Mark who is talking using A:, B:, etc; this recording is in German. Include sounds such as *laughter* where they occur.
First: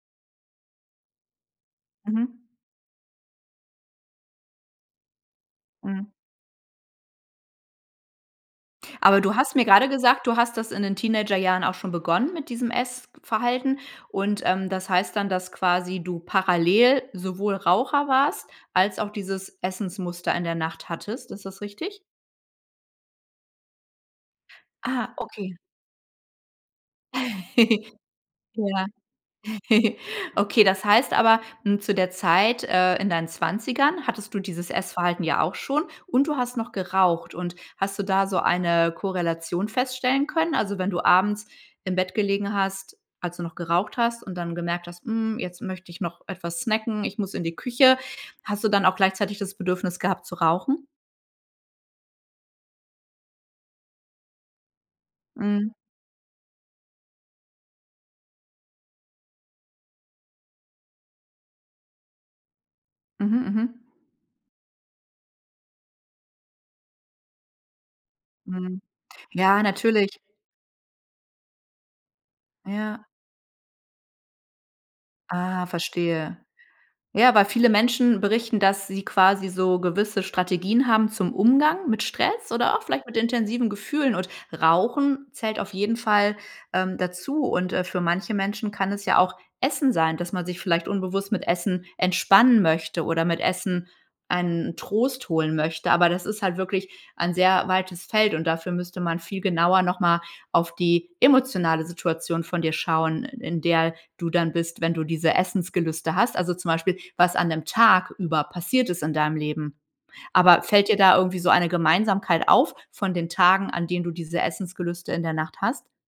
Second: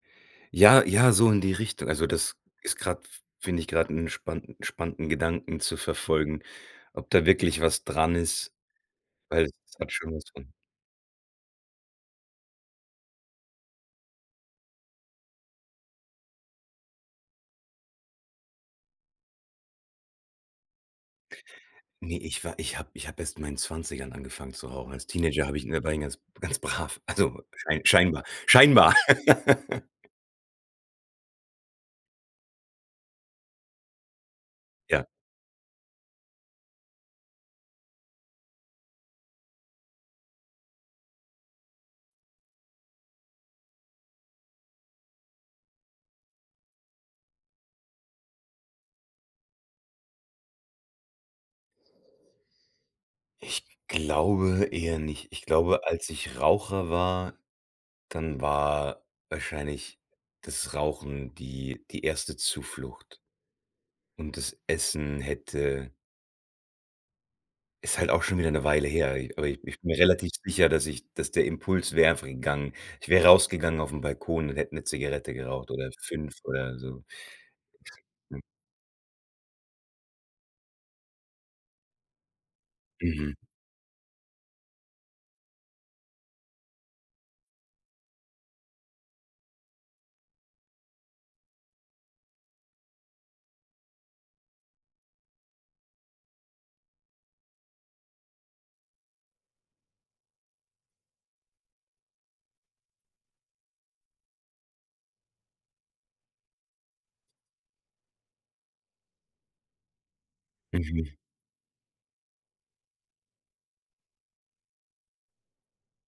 A: Ja, ja, so in die Richtung. Also das
B: Mhm.
A: ist grad f finde ich grad 'n spann spannenden Gedanken zu
B: Mhm.
A: verfolgen, ob da wirklich was dran ist,
B: Aber du
A: weil
B: hast mir
A: es
B: gerade
A: hat schon was
B: gesagt, du
A: von
B: hast das in den Teenagerjahren auch schon begonnen mit diesem Essverhalten. Und, ähm, das heißt dann, dass quasi du parallel sowohl Raucher warst als auch dieses Essensmuster in der Nacht hattest. Ist das richtig?
A: Ne, ich war ich hab ich hab erst in meinen 20ern angefangen zu rauchen. Als
B: Ah,
A: Teenager
B: okay.
A: hab ich ne, war ich ganz ganz brav. Also, schein
B: *giggles*
A: scheinbar.
B: Ja.
A: Scheinbar. *laughs*
B: *giggles* Okay, das heißt aber, hm, zu der Zeit, äh, in deinen 20ern hattest du dieses
A: Ja.
B: Essverhalten ja auch schon und du hast noch geraucht. Und, hast du da so eine Korrelation feststellen können? Also, wenn du abends im Bett gelegen hast, als du noch geraucht hast und dann gemerkt hast: „Hm, jetzt möcht ich noch etwas snacken, ich muss in die Küche", hast du dann auch gleichzeitig das Bedürfnis gehabt zu rauchen?
A: Ich glaube eher nicht. Ich
B: Mhm.
A: glaube, als ich Raucher war, dann war wahrscheinlich das Rauchen die die erste Zuflucht.
B: Mhm. Mhm.
A: Und das Essen hätte ist halt auch schon wieder 'ne
B: Mhm.
A: Weile her. Ai aber ich
B: Ja,
A: ich bin mir
B: natürlich.
A: relativ sicher, dass ich dass der Impuls wäre einfach gegangen.
B: Ja.
A: Ich wäre rausgegangen auf 'n Balkon und hätte 'ne Zigarette
B: Ah,
A: geraucht oder 5
B: verstehe.
A: oder so.
B: Ja, weil viele Menschen berichten, dass sie quasi so gewisse Strategien haben zum Umgang mit Stress oder auch vielleicht mit
A: Mhm.
B: intensiven Gefühlen. Und Rauchen zählt auf jeden Fall, ähm, dazu. Und, äh, für manche Menschen kann es ja auch Essen sein, dass man sich vielleicht unbewusst mit Essen entspannen möchte oder mit Essen einen Trost holen möchte. Aber das ist halt wirklich ein sehr weites Feld und dafür müsste man viel genauer noch mal auf die emotionale Situation von dir schauen, i in der du dann bist, wenn du diese Essensgelüste hast. Also, zum Beispiel, was an dem Tag über passiert ist in deinem Leben. Aber, fällt dir
A: Mhm.
B: da irgendwie so eine Gemeinsamkeit auf von den Tagen, an denen du diese Essensgelüste in der Nacht hast?